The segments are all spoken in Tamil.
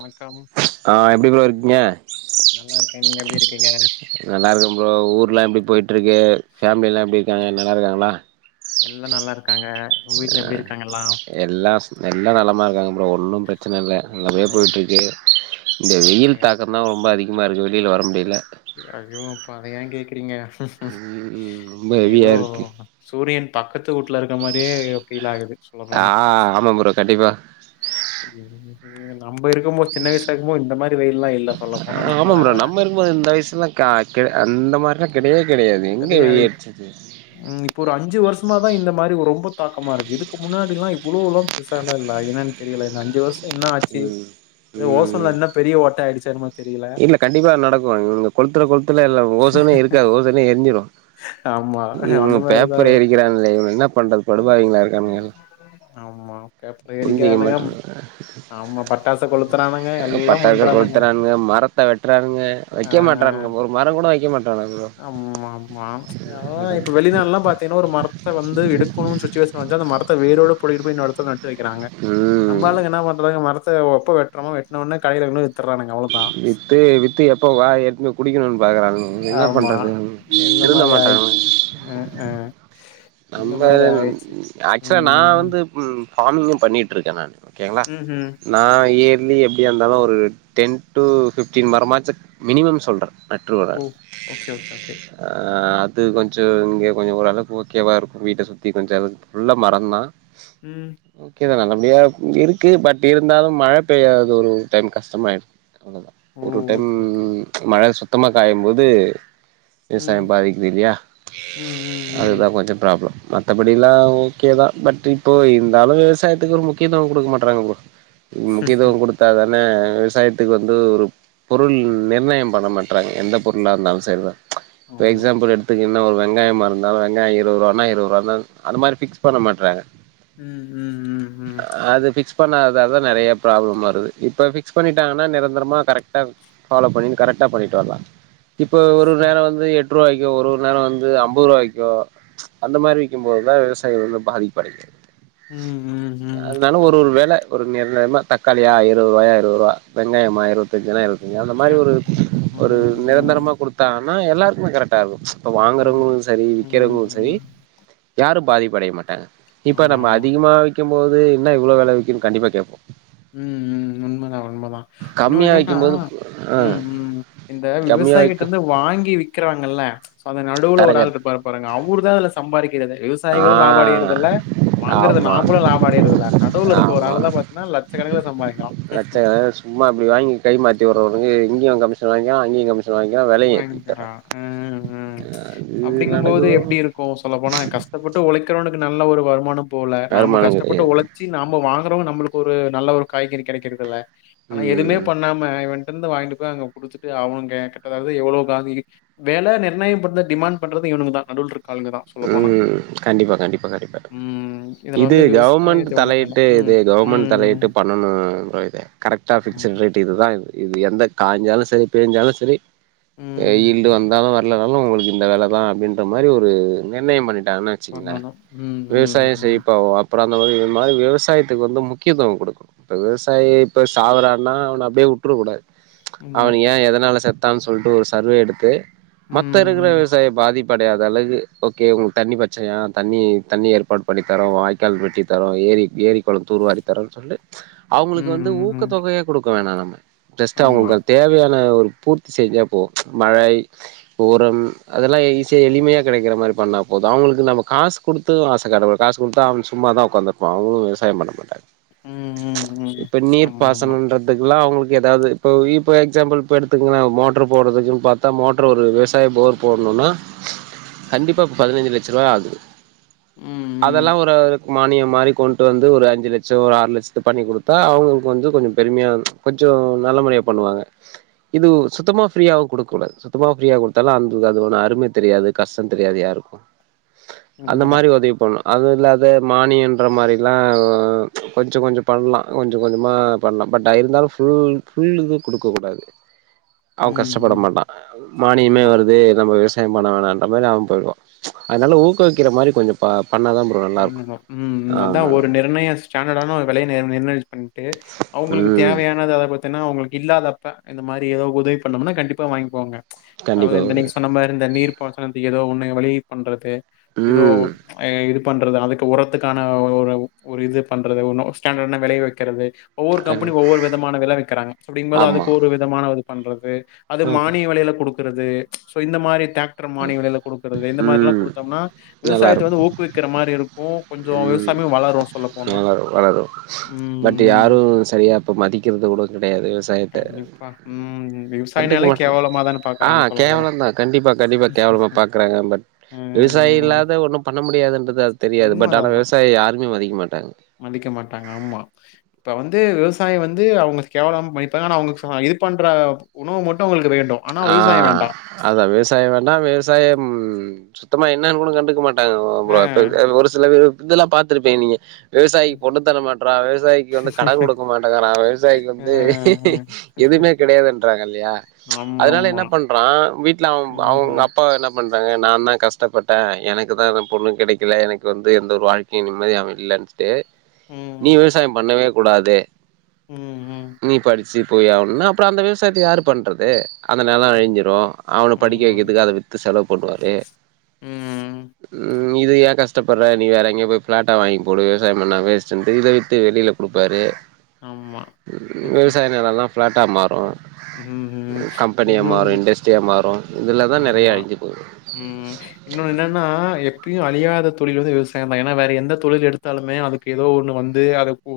வணக்கம் ஆஹ் எப்டி ப்ரோ இருக் ஞ நல்லா இருக்கேன் நீங்க எப்படி இருக்கீங்க நல்லாருக்குற ப்ரோ ஊர்ல எப்டி ருக்கே ஃபேம்லிலா எப்டி [unintelligible] நல்லா இருக்காங்ளா எல்லாம் நல்லாருக்காங்க அஹ் எல்லா எல்லா நலமா இருக்காங்க ப்ரோ ஒண்ணும் [unintelligible] பிரச்சனை இல்ல நல்ல படியா போய்ட்டு இருக்கு இந்த ஓகே வெயில் தாக்கம் தான் ரொம்ப அதிகமா இருக்கு வெளில வர முடியல அய்யோ அப்பா அத ஏன் கேக்குறீங்க ம் ரொம்ப ஏதோ ஹெவியா இருக்கு சூரியன் பக்கத்து வூட்டுல இருக்க மாரியே ஃபீல் ஆகுது சொல்ல ஆ போனா ஆமா ப்ரோ கண்டிப்பா நம்ப இருக்கும் போது சின்ன வயசா இருக்கும் போது இந்த மாரி வெயில்லாம் இல் ஆஹ் ஆமா ப்ரோ நம்ம இருக்கும்போது இந்த வயசு [unintelligible] கா கு அந்த மாதிரிலாம் கெடையவே கெடையாது எங்க வெயில் அடிச்சுச்சு இப்ப ஒரு அஞ்சு வருஷமா தான் இந்த மாரி ரொம்ப தாக்கமா இருக்கு இதுக்கு முன்னாடிலாம் இவ்வோலாம் பெரிசாலாம் இல்ல என்னான்னு தெரியல இந்த அஞ்சு வருஷம் என்ன ஆச்சு ம் ம் ஓசோன்ல ம் என்ன பெரிய ஓட்ட ஆயிடுச்சு [inaudible] இல்ல கண்டிப்பா நடக்கும் இவனுங்க கொளுத்துர கொளுத்துல இல்ல ஓசோனே இருக்காது ஓசேனே தெரிஞ்சிரும் ஆமா அந்த இவங்க மாரிதா பேப்பர் எரிக்கிறான் இவ என்ன பண்றது படுபாவிங்களா இருக்காங்க ஆமா பேப்பர் புரிஞ்சிக்க எரிக்கிறானுங்க மாட்டிங்குறாங்க ஆமா பட்டாச கொளுத்துறானுங்க எல்லா பட்டாச பண்றானுங்க கொளுத்துறானுங்க மரத்தை வெட்டுறானுங்க ஆ வெக்க மாட்டறானுங்க ஒரு மரங் கூட வெக்க மாட்டானுங்க ப்ரோ ஆமா ஆமா அதா இப்ப வெளிநாடு எல்லாம் பார்த்தீங்கன்னா ஒரு மரத்தை வந்து எடுக்கணுனு சுச்சுவேஷன் வந்தா அந்த மரத்தை வேரோட புடுங்கிட்டு போய் இன்னொரு எடத்துல நட்டு வெக்கிறாங்க ப்ரோ ம் நம்மாளுங்க என்ன பண்றாங்க மரத்த ஒப்ப வெற்றமோ வெட்னவுனே கடைல கொண்டு போய் வித்துறானுங்க அவ்ளோதா வித்து வித்து எப்ப [unintelligible] குடிக்கணுனு பாக்குறாங்க ஆமா இந்த மாரி மாட்டானுங்க ஆயிர்ச்சு உ உ [inaudible] நம்ம ஆக்சுவலா நா ம் வந்து ஃபார்மிங்கும் பண்ணிட்ருக்கே நானு ஓகேங்களா ம் ம் நா எ லி எப்டியா இருந்தாலும் ஒரு டென் டூ ஃபிஃப்டீன் மரமாச்சு மினிமம் சொல்றே ஓ ஓகே ஓகே ஓகே [unintelligible] அது கொஞ்ச ச இங்க கொஞ்ச ஓரளவு முக்கியவா இருக்கு வீட்ட சுத்தி [unintelligible] ஃபுல்லா மரந்தான் ம் ஓகேதானங்க அப்டியா இருக்கு பட் இருந்தாலு மழ பெய்யாதது ஒரு டைம் கஷ்டமாய்டு ஓ ஒரு டைம் ஓகே ஓகே மழ சு த்தமா காயம்போது விவசாயம் ம் பாதிக்குது இல்லயா ம் ம் ம் அதுதா கொஞ் ச ப்ராப்ள மத்தபடிலா ஓகேதா பட் இப்போ இருந்தாலு விவசாயத்துக்கு ஒரு முக்கியத்துவ குடுக்க மாட்றாங்க ப்ரோ உம் முக்கியத்துவ குடுத்தாதா ன விவசாயத்துக்கு வந்து ஒரு பொருள் நிர்ணயம் பண்ண மாட்றாங்க எந்த பொருளா இருந்தாலு செர் தா இப்ப ஆமா எக்ஸாம்பிள் எடுத்துக்கிங் இன்ன ஒரு வெங்காயமா இருந்தாலு வெங்காய இருவது வானா இருவதுவாதா அந்த மாரி ஃபிக்ஸ் பண்ண மாட்றாங்க ம் ம் ம் ம் அ அது ஃபிக்ஸ் பண்ணால் இதால்தா நெறையா ப்ராப்ளம் வருது இப்ப ஃபிக்ஸ் பண்ணிட்டாங்கனா நிரந்தரமா கரெக்டா ஃபாலோ பண்ணி கரெக்டா பண்ணிட்டு வர்லா இப்ப ஒரு நேர வந்து எட் எட்ருவாய்க்கு ஒரு ஒரு நேர வந்து அம்பதுருவாய்க்கு அந்த மாரி விக்கிம்போது தா விவசாய வந்து பாதிப்படையிது ம் ம் ம் ம் அதுனால ஒரு ஒரு வேல ஒரு நிர்ணயமா தக்காளியா இருபதுருவாயா இருபதுருபா வெங்காயமா இருவத்தஞ்சுனா இருவத் அந்த மாரி ஒரு ஒரு நிரந்தரமா குடுத்தா ஆனா எல்லாருக்மே கரெக்ட்டா இருக்கு இப்ப ம் ம் ம் ஆமா வாங்குறவங்களு சரி விக்கிறவ்ங்ளு சரி யாரும் பாதிப்படைய மாட்டாங்க இப்ப நம்ம ஆமா அதிகமா விக்கெம் போது என்ன இவ்ளோ வெல விக்கிதுன் கண்டிப்பா கேப் ம் ம் உண்மதா உண்மதா இன்னொன்னு கம்மியா என்னன்னா விக்கும்போது ஆ ம் ம் இந்த கம்மியா விக்கு விவசாயிங்கிட்டர்ந்து வாங்கி விக்கிறாங்கல்ல சோ அந்த நடுவுல ஒராள் தரகர் இருப்பாரு பாருங்க அவுர்தா அதுல சம்பாறிக்கிறதே ஆ விவசாயிகளு லாபொ அடையறதில்ல வாங்குறது ஆமா நாம்பளு லாபொ அடையறதில்ல நடுவுல இருக்க ஒரு ஆளுதா பாத்தீனா லக் லச்ச கணக்குல சும்மா அப்டி வாங்கி கை மாத்தி உர்றவனுங்க இங்கியு கமிஷன் வாகிக்றா அங்கயு கமி ஷன் வாங்கிறா வெல ஏத்தி வாங்கிக்கிறா. உட்டுர்றா அ, அ அப்டிங்கம் போது எப்டி இருக்கு சொல்லப் போனா கஸ்ட்டப்பட்டு ஒழைக் க்கிறவனுக்கு நல்ல ஒரு வருமானம் போல நாம வருமானம் கஸ்டப்பட்டு கெடையாது ஒழச்சி நாம வாங்குறவங்க நம்ளுக் ஒரு நல்ல ஒரு காய்கறி கெடைக்கிறதில்ல ஆனா எதுமே ம் பண்ணாம இவன் ர்ந்து வாய்ன்ட்டுபோய் அங்க குடிச்சிட்டு அவுங் கேக்க அதாவ்து எவ்வளோ [unintelligible] வேல நிர்ணயம் பண்ற டிமாண்ட் பண்றது இவனுங்கதா நடுவுல்ருக் ம் கண்டிப்பா கண்டிப்பா கண்டிப்பா ம். இதுல இது வந்து கவம்மெண்ட் விவசாயத்தை ஒண்ணுமே இல்ல. தலையிட்டு ம். இது கவம்மெண்ட் ம். ம். தலையிட்டு பண்ணணு ப்ரோ இது கரெக்ட்டா ஆமா. பிக்ஸுட் ரேட் இதுதா இது இது எந்த கா ஞ்சாலு செரி போஞ்சாலு செரி ம். வெயில்டு வந்தாலு வ ர்லனாலு உங்களுக்கு இந்த வேல தா அப்டின்ற மாரி ஒரு நிர்ணயம் பண்ணி ட்டாங்கனு வச்சுங்ளே பண்ணணும். ம். ம். விவசாயொ ம். செழிப்பாவு அப்பறொ அந்த மாத்ரி மாரி விவசாயத்துக்கு வந்து முக்கியத்துவொ குடுக்குண் இப்போ விவசாயி இப்போ சாவறானா அவன அப்டியே உட்றக்கூடாது உண்மை. அவன ஏ எதனால செத் தான் சொல்ட்டு ஒரு சர்வே எடுத்து மத்த ம். இருக்குற ம். விவசாயொ பாதிப் படையாத அளகு ஓகே உங் தண்ணி பச்சனையா தண்ணி தண்ணி ஏற்பாடு பண்ணி தரோ வாய்க்கால் வெட்டி தரோ ஏரி ஏரி கொளொ தூர்வாரி தரோன் சொல்லு அவங்களுக்கு ம். வந்து ம். ஊக்கத்தொகையா குடுக் வேணா நம்ம ஜஸ்ட் ஆமா. அவங்களுக்கு அது தேவையான ஒரு பூர்த்தி செஞ்சா போ மழை உரம் அதல் லா ஈஸியா எளிமையா கெடைக்கிற மாரி பண்ணா போது அவங்களுக்கு நமக் காசு குடுத்து ஆச காட்ட கூடாது காசு குடுத்தா அவ சும்மாதா உக்காந்துருப்பா அவங்களு விவசாயம் பண்ண மாட்டாங்க ம் ம் ம் இப்ப ஆமா ஆமா நீ்ர்ப்பாசனன்றதுக்கெல்லா அவங்களுக் எதாவ்து இப்போ இப்ப எக்ஸாம்பிள் இப்ப எடுத்துங்ள மோட்ரு போட்றதுக்குன் பாத்தா மோட்ரு ஒரு விவசாய போர் போட்ணுனா கண்டிப்பா பதினஞ்சு லட்சருவா ஆகுது ம் ம் அதல்லா ஒரு மானியம் மாரி கொண்ட்டு வந்து ஒரு அஞ்சு லட்சொ ஒரு ஆறு லட்சத்து பண்ணிக் குடுத்தா அவங்களுக்கு வந்து கொஞ்சொ பெருமையா கொஞ்சொ நல்ல முறையா பண்ணுவாங்க இது சுத்தமா ஃப்ரீயாவு குடுக் கூடாது சுத்தமா ஃப்ரீயா குடுத்தாலு அந்து அதுவோன அரும தெரியாது கஷ்டொ தெரியாது யாருக்கு அந்த உண்மதா மாரி ஒதவி பண்ணு அதுல்லாத மானியன்ற மாரில்லா கொஞ்ச கொஞ்ச பண்லா கொஞ்ச கொஞ்சமா பண்லா பட் இருந்தாலு ஃபுல் ஃபுல் இது குடுக்கக் கூடாது அவங் ம் கஷ்டப்பட ம் மாட்டா மானியமே ஆமா வருது நம்ம விவஸ் யம் பண்ண வேணான் அது மாரி அவ போய்டுவா அதனால ஊக்குவிக்கிற மாரி கொஞ்சொ ப பண்ணாதா [unintelligible] பண்ணணு ம் ம் அதா ஆமா ஒரு நிர்ணய ஸ்டாண்டடான ஒரு விலை ய நிர்ணயிச் பண்ட்டு அவ்ங்களுக்கு ம் தேவையானது அத பத் தெனா அவுங்களுக்கு இல்லாதப்ப இந்த மாரி ஏதோ உதவி பண்ணோம்னா கண்டிப்பா வாய்ங்க்குவாங்க அதாது கண்டிப்பா இந்த ப்ரோ நீங்க சொன்ன மாரி இந்த நீ்ர் பாசனத்துக்கு ஏதோ ஒன்னு வழியை பண்றது எதோ ம் அ எடு பண்றது அதுக்கு உரத்துக்கான ஒரு ஒரு இது பண்றது ஒன்னு ஸ்டாண்டர்டான வெலைய வெக்கிறது ஒவ்வொரு கம்பெனி கண்டிப் ஒவ்வொரு விதமான வில வெக்கிறாங்க அப்படிங்கும்போது ஆமா அதுக்கு ஒரு விதமான ஒரு பண்றது அது ஆமா மானிய வெலையில குடுக் கறது சோ இந்த மாரி டிராக்டர மானிய வெலையில குடுக்கறது இந்த மாரிலா ம் குடுத்தம்னா விவசாயத்த நல்லாருக்கு வந்து ஊக்குவிக் ம் போனா வளரு வளரு ம் பட் ம் யாரு சரியா இப்ப மதிக்கறது கூட கெடையாது விவசாயத்த கண்டிப்பா ம் கண்டுக்க விவசாயினாலே மாட்றா கேவலமா தான ஆ பாக்குறாங்க சொல்ல போனா கேவலந்தா கண்டிப்பா கண்டிப்பா கேவலமா பாக்குறாங்க பட் விவசாய ம் இல்லாத ஒண்ணு பண்ண [unintelligible] அது தெரியாது பட் ஆனா [unintelligible] விவசாயிய யாருமே மதிக்க மாட்டாங்க மதிக்க மாட்டாங்க ஆமா இப்ப வந்து விவஸ் சாயம் வந்து அவங்க கேவலமா மதிப்பாங் ஆனா அவங்க [unintelligible] இது பண்ற உணவு மட்டு அவங்களுக்கு வேணு ஆ அதான் விவசாயோ வேண்டா விவசாயம் சுத்தமா என்னன்னு கூட கண்டுக்க மாட் அ. [unintelligible] ஒரு சில [unintelligible] இதெல்லா பாத்துருப்பியே நீயே ம். விவசாயிக்கு பொண்ணு தர மாட்றா விவசாயிக்கு வந்து கடன் குடுக்க மாட்டங்கறா விவசாயிக்கு அ, வந்து ம். எதுவுமே கெடையாதுன்றாங்க இல்லையா ம்ச் அதனால ஆமாமா. என்ன பண்றா வீட்ல அவ அவங்க ம்ஹ்ம். அப்பா என்னப் பண் அதாங்க நா தா கஷ்டப்பட்டே எனக்கு தா எது பொண்ணு கிடைக்கல எனக்கு வந்து எந்த ஒரு வாழ்க்கையையு நிம்மதியாவு இல்லன் ஸ் டே நீ ம். விவசாயோ பண்ணவே கூடாது ம். ம். நீ படிச் ச்சி போய் ஆவணுன்னா அப்றோ அந்த விவசாயத்த யாரு பண்றது அந்த நெலோ ம். அழிஞ்சிரு அவன படிக்க ஆமா. வக்கித்துக்கு அத வித்து செலவு பண்ணுவாரே ம். ம். இது ஏன் கஷ்டப்படு்ற நீ வேற எங்கேயோ போய் ஃப்ளாட்ட வாங்கி போடு விவசாயம் பண்ணா வேஸ்ட்டுன்ட்டு இத வித்து வெளியில குடுப்பாரு ஆமா. விவசாய நிலொல்லா ஃப்ளாட்டா மாறு உம் ம் கம்பெனியா மாறு இன்னொன்னு இண்டஸ்ட்ரியா அ மாறு இதுலதா நெறைய ஆமா அழிஞ்சு போகுது ம் இன்னொன்னு என்னன்னா எப்பியோ அழியாத தொழில் வந்து விவசாயந் தா ஏனா வேற எந்த தொழில் எடுத்தாலுமே அதுக்கு ஏதோ ஒன்னு வந்து அது பு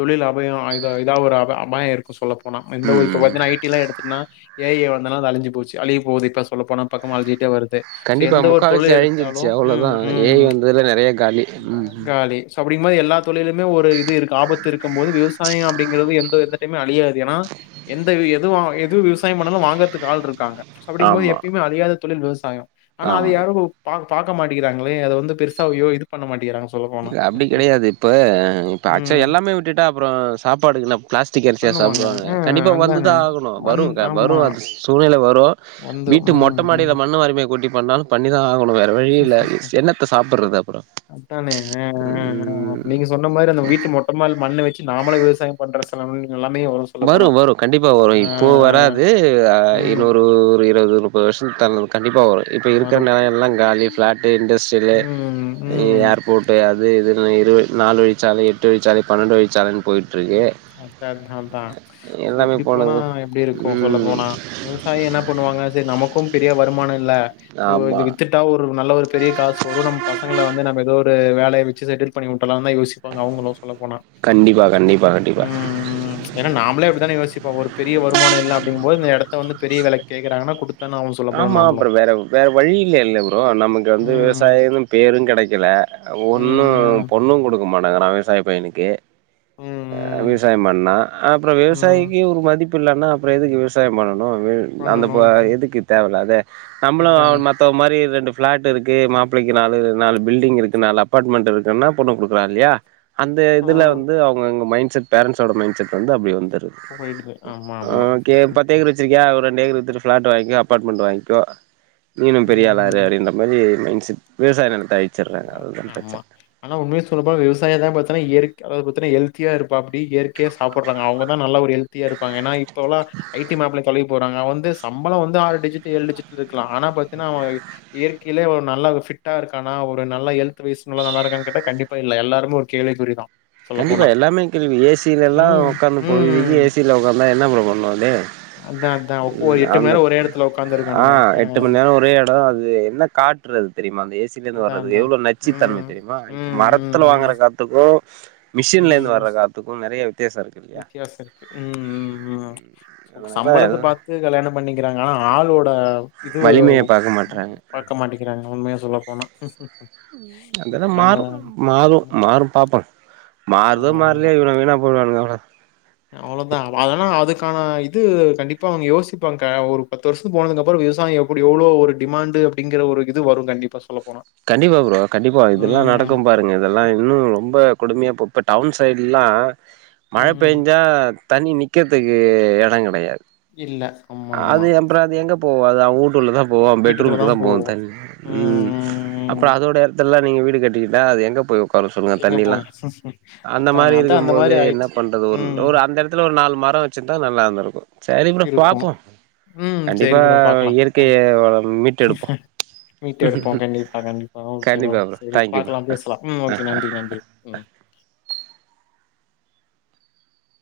தொழிலாம் பயு ஆ இத இதா ஒரு அவ பயோ இருக்கு சொல்லப் போனா எந்த ஒர் இப்ப பாத்தினா ஐ டிலா எடுத்ட்னா ஏ ஐ வந்தன அழிஞ்சு போச்சு அழிய போது இப்ப சொல்ல போனா பக்கம் அழிஞ்சிட்டே வருத் கண்டிப்பா முக்காவசி அழிஞ்சிட்ச்சு அவ்ளோதா ம், ஏ ஐ ம். வந்தத்ல நெறையா காலி உம் ம் புடிப்டிங்மோ எல்லாத் தொழிலுமே ஒரு இது இருக்கு ஆபத்துருக்கும் போது விவசாயோ அப்டிங்கிறது எந்தோ எந்த எப்பயுமே அழியாது எனா எந்த இது எது வாங் எது விவ்சாய்ம் பண்ணாலு வாங்கற்த்துக்கு ஆள்ருக்காங்க. அப்டிங்கும்போது ஆமா எப்யுமே அழியாதத் தொலில் விவசாயம் ஆனா அத ஆமா யாரோ பாக் பாக்க மாட்டிகுறாங்களே அத வந்து பெருசாவையோ இது பண்ண மாட்டிக்குறாங் இல்ல அப்டி கெடையாது இப்ப இப்ப ம். ஆக்ச்சு ம். எல்லாமே விட்டுட்டா அப்புறோ சாப்பாடுக்கு என்ன பிளாஸ்டிக் கரிசியா பண்ணுவாங்க. சாப்புடுவாங்க அ கண்டிப்பா அதானே. வந்துதா ஆகணு வரு வந் வரு ஆமா. அது சூழ்நிலை வரு போ வந்துரும். வீட்டு மொட்ட ம், ம். மாடில மண்ண வாரிமே கொட்டி பண்ணாலு பண்ணிதா ஆக னு வேற வழியே இல்ல என்னத்த சாப்பிடறது அப்புறோ ஹே ஹேன் ஹேன் ம் நீங்க சொன்ன மாரி அந்த வீட்டு மொட்ட மாடில மண்ண வெச்சி நாமளே விவசாயம் பண் டிரஸ்ஸெல்லா உண்ணி வரு வரு கண்டிப்பா வரு இப்போ அ. வராதூ ஆ ம். இன்னொரு ஒரூ இருவது முப்பத் வருஷந் தல்னூ கண்டிப்பா வரு இப்ப இருக்கிற வரும் நெலோயேல்லா காலி ஃபிளாட்டு இண்டஸ்ட்ரியலு ம் ம் ஏர்போட்டு அது இது இதுனா இது நால் வயிச்சாலை எட்டு வயிச்சாலை பன்னண்டு வயிச்சாலைன்னு ம் அதா அதா றான் சோ எல்லாமே இப்டி போனா போனது எப்டிருக்கு சொல்ல ம் போனா விவசாயிக என்ன பண்ணுவாங்க செர் நமக்கு க்கும் பெரிய வருமானோ இல்ல சரி ஒரு ஆமா இது வித்துட்டா ஒரு நல்ல ஒரு பெரிய காசு வரு. நம்ம பசங்கள வந்து நம்ம எதோ ஒரு வேலய வெச்சு செட்டில் பண்ணி இதெல்லாந்தா யோசிப்பாங்க அவங்களு சொல்ல போனா. ப்பா கண்டிப்பா கண்டிப்பா தானே யோசிப்போ. ஒரு பெரிய வருமானம் இல்ல அப்டிங்கும்போது இந்த இடத்தை வந்து பெரிய விலைக்கு கேக்கிறாங்னா குடுத் ஆமா அப்றம் வேற வேற வழி இல்லயில்லைல ப்ரோ. நமக்கு வந்து விவசாயி ம் எதும் பேரும் கெடைக்கல. ம் ஒண்ணும் ம் பொண்ணும் குடுக்க மாட் [unintelligible] விவசாயி பையனுக்கு ம் அஹ ம் விவசாயம் பண்ணான். அப்றம் ம் விவசாயிக்கி ஒரு மதிப் ப்பு இல்லன்ன அப்றம் எதுக்கு விவசாயம் பண்ணனும்? இன்னும் வேல் அந்த பண்ணணு பா எதுக்கு தேவ இல்லாத நம்மளும் அதான அவன் மத்தவ மாரி ரெண்டு பிளாட் இருக்கு. மாப்பிள்ளக்கி நாலு, நாலு பில்டிங் இருக்கு. நாலு அபார்ட்மெண்ட் இருக்குன்னா பொண்ணு குடுக்குரா இல்லையா? அந்த இதுல ம் வந்து அவங்க எங்க மைண்ட் செட் பேரண்ட்ஸோட மைண்ட செட் வந்து அப்டி வந்திரு [unintelligible] போயிடுது ஆமா ஹா ஆமா கே பத்து ஏக்கர் வச்சிருக்கியா ஒ ரெண்டு ஏக்கர் வித்துட்டு பிளாட் வாங்கி. அப்பார்ட்மெண்ட் வாங்கிக்கோ நீனும் பெரிய ஆளா இரு ம் அப்டின்ற மாரி மைண்ட செரி விவசாய நிலத்த அழி. ஆமா, ஆனா உண்மைய சொல்லப்போனா விவசாயந்தா பாத்தன்னா இயற் அதாது பத்தின ஹெல்தியா இருப் இப்ப அப்டி இயற்கையா சாப்ட்றாங்க. அவங்க தா நல்ல ஒரு ஹெல்த் த்தியா இருப்பாங்க. ஏன்னா தோழா ஐ டி மாப்பிள கழிவ் போறாங்க. வந்து சம்பளம் வந்து ஆறு டிஜிட், ஏழு டிஜிட் இருக்கலாம். ஆனா பாத்தினா இயற்கையில அவெ ஒரு நல்லா ஃபிட்டா இருக்கானா? இப்ப நல்ல ஹெல்த்வைஸ் நல்லா இருக்கானா கேட்டா கண்டிப்பா இல்ல. எல்லாருமே ஒரு கேள்விக்குறிதா. கண்டிப்பா எல்லாமே கேள்விக்குறி. ஏ சிலல்லா ம், உக்காந்து பொழுதிக்கு ம். ஏ சியில உக்காந்து என்ன என்னா ப்ரோ பண்னுனே அதான் அதான். உக்- ஒரு ம் மணி அந்த நேரம் ஒரே இடத்துல உக்காந்துருக்கானுங்க. ஆஹ் அ எட்டு ம நேரம் ஒரே இடம். அது என்ன காட்டு ட்றது தெரியுமானு ஏ சியில இருந்து அதான் வர்றது அதான். எவ்வளவு நச்சுத் தன்மை ம், தெரியுமா? இப்ப ம், ம், மரத்துல வாங்குற ம், காத்துக்கும் மிஷின்ல இருந்து வர காத்துக்கும் நெறைய வித் வித்தியாசம் இருக்கு உம் உம் உம் அதனால சம்பளத்த பாத்து கல்யாண பண்ணிக்கிறாங்க ஆனா ஆளோட் ஆஹ் இது வலிமைய பாக்க மாட்றாங்க பாக்க மாட்டேங்கிறாங்க உண்மைய சொல்ல போணா அந்த இத மாறும் மாறும் மாறும் பாப்போம் மாறுதோ ஆமா ஆமா மாற்லையோ இவன வீணா போறாங்க அவ அவ்ளோதா அதலா அதுக்கான இது கண்டிப்பா அவங்க யோசிப்பாங்க ஒரு பத்து வருஷத்து போனதுக்கு அப்புறம் விவசாயம் எப்படி எவ்ளோ ஒரு டிமாண்டு அப்படிங்கற ஒரு இது வரும் கண்டிப்பா சொல்ல போனா கண்டிப்பா ப்ரோ கண்டிப்பா இதெல்லாம் ம் நடக்கும் பாருங்க இதெல்லாம் இன்னும் ரொம்ப கொடுமையா பொப்ப டவுன் சைட்லா மழ ம் பெய்ஞ்சா தண்ணி நிக்கறதுக்கு எடம் கெடையாது இல்ல ஆமா ஆமா அது எப்புறம் அது எங்க போவாதா ஊன் டூல்லதா போவும் வீட்டுக்குள்ளதா பெட்ரூம்க்குதா போகு போவும் தண்ணி ம் ம்ம் ம் ம் அப்புற அதோட எடத்துல நீங்க வீடு கட்டிக்கிட்ட அது எங்க போயு கொற சொல்லுங்க எங்க தண்ணில்லா போய் அந்த மாரி அதான அதா இருக்கும் அந்த போது மாரி என்ன ஆயிடுச்சு பண்றது ஒரு ம் ரோ அந்த இடத்துல ஒரு நாலு மரொ வச்சிருந்தா நல்லாந்திருக்கு சரி ப்ரோ இருக்கு பாப்பும் ம் சேரி ப்ரோ பாக்கலா மீட்டெடுப்போ மீட்டு எடுப்போ கண்டிப்பா கண்டிப்பா ஓகே ப்ரோ கண்டிப்பா சரி தேங்க்யூ ப்ரோ பாக்கலா ஆ பேசலா ம் ஆ ஓகே நன்றி நன்றி ம்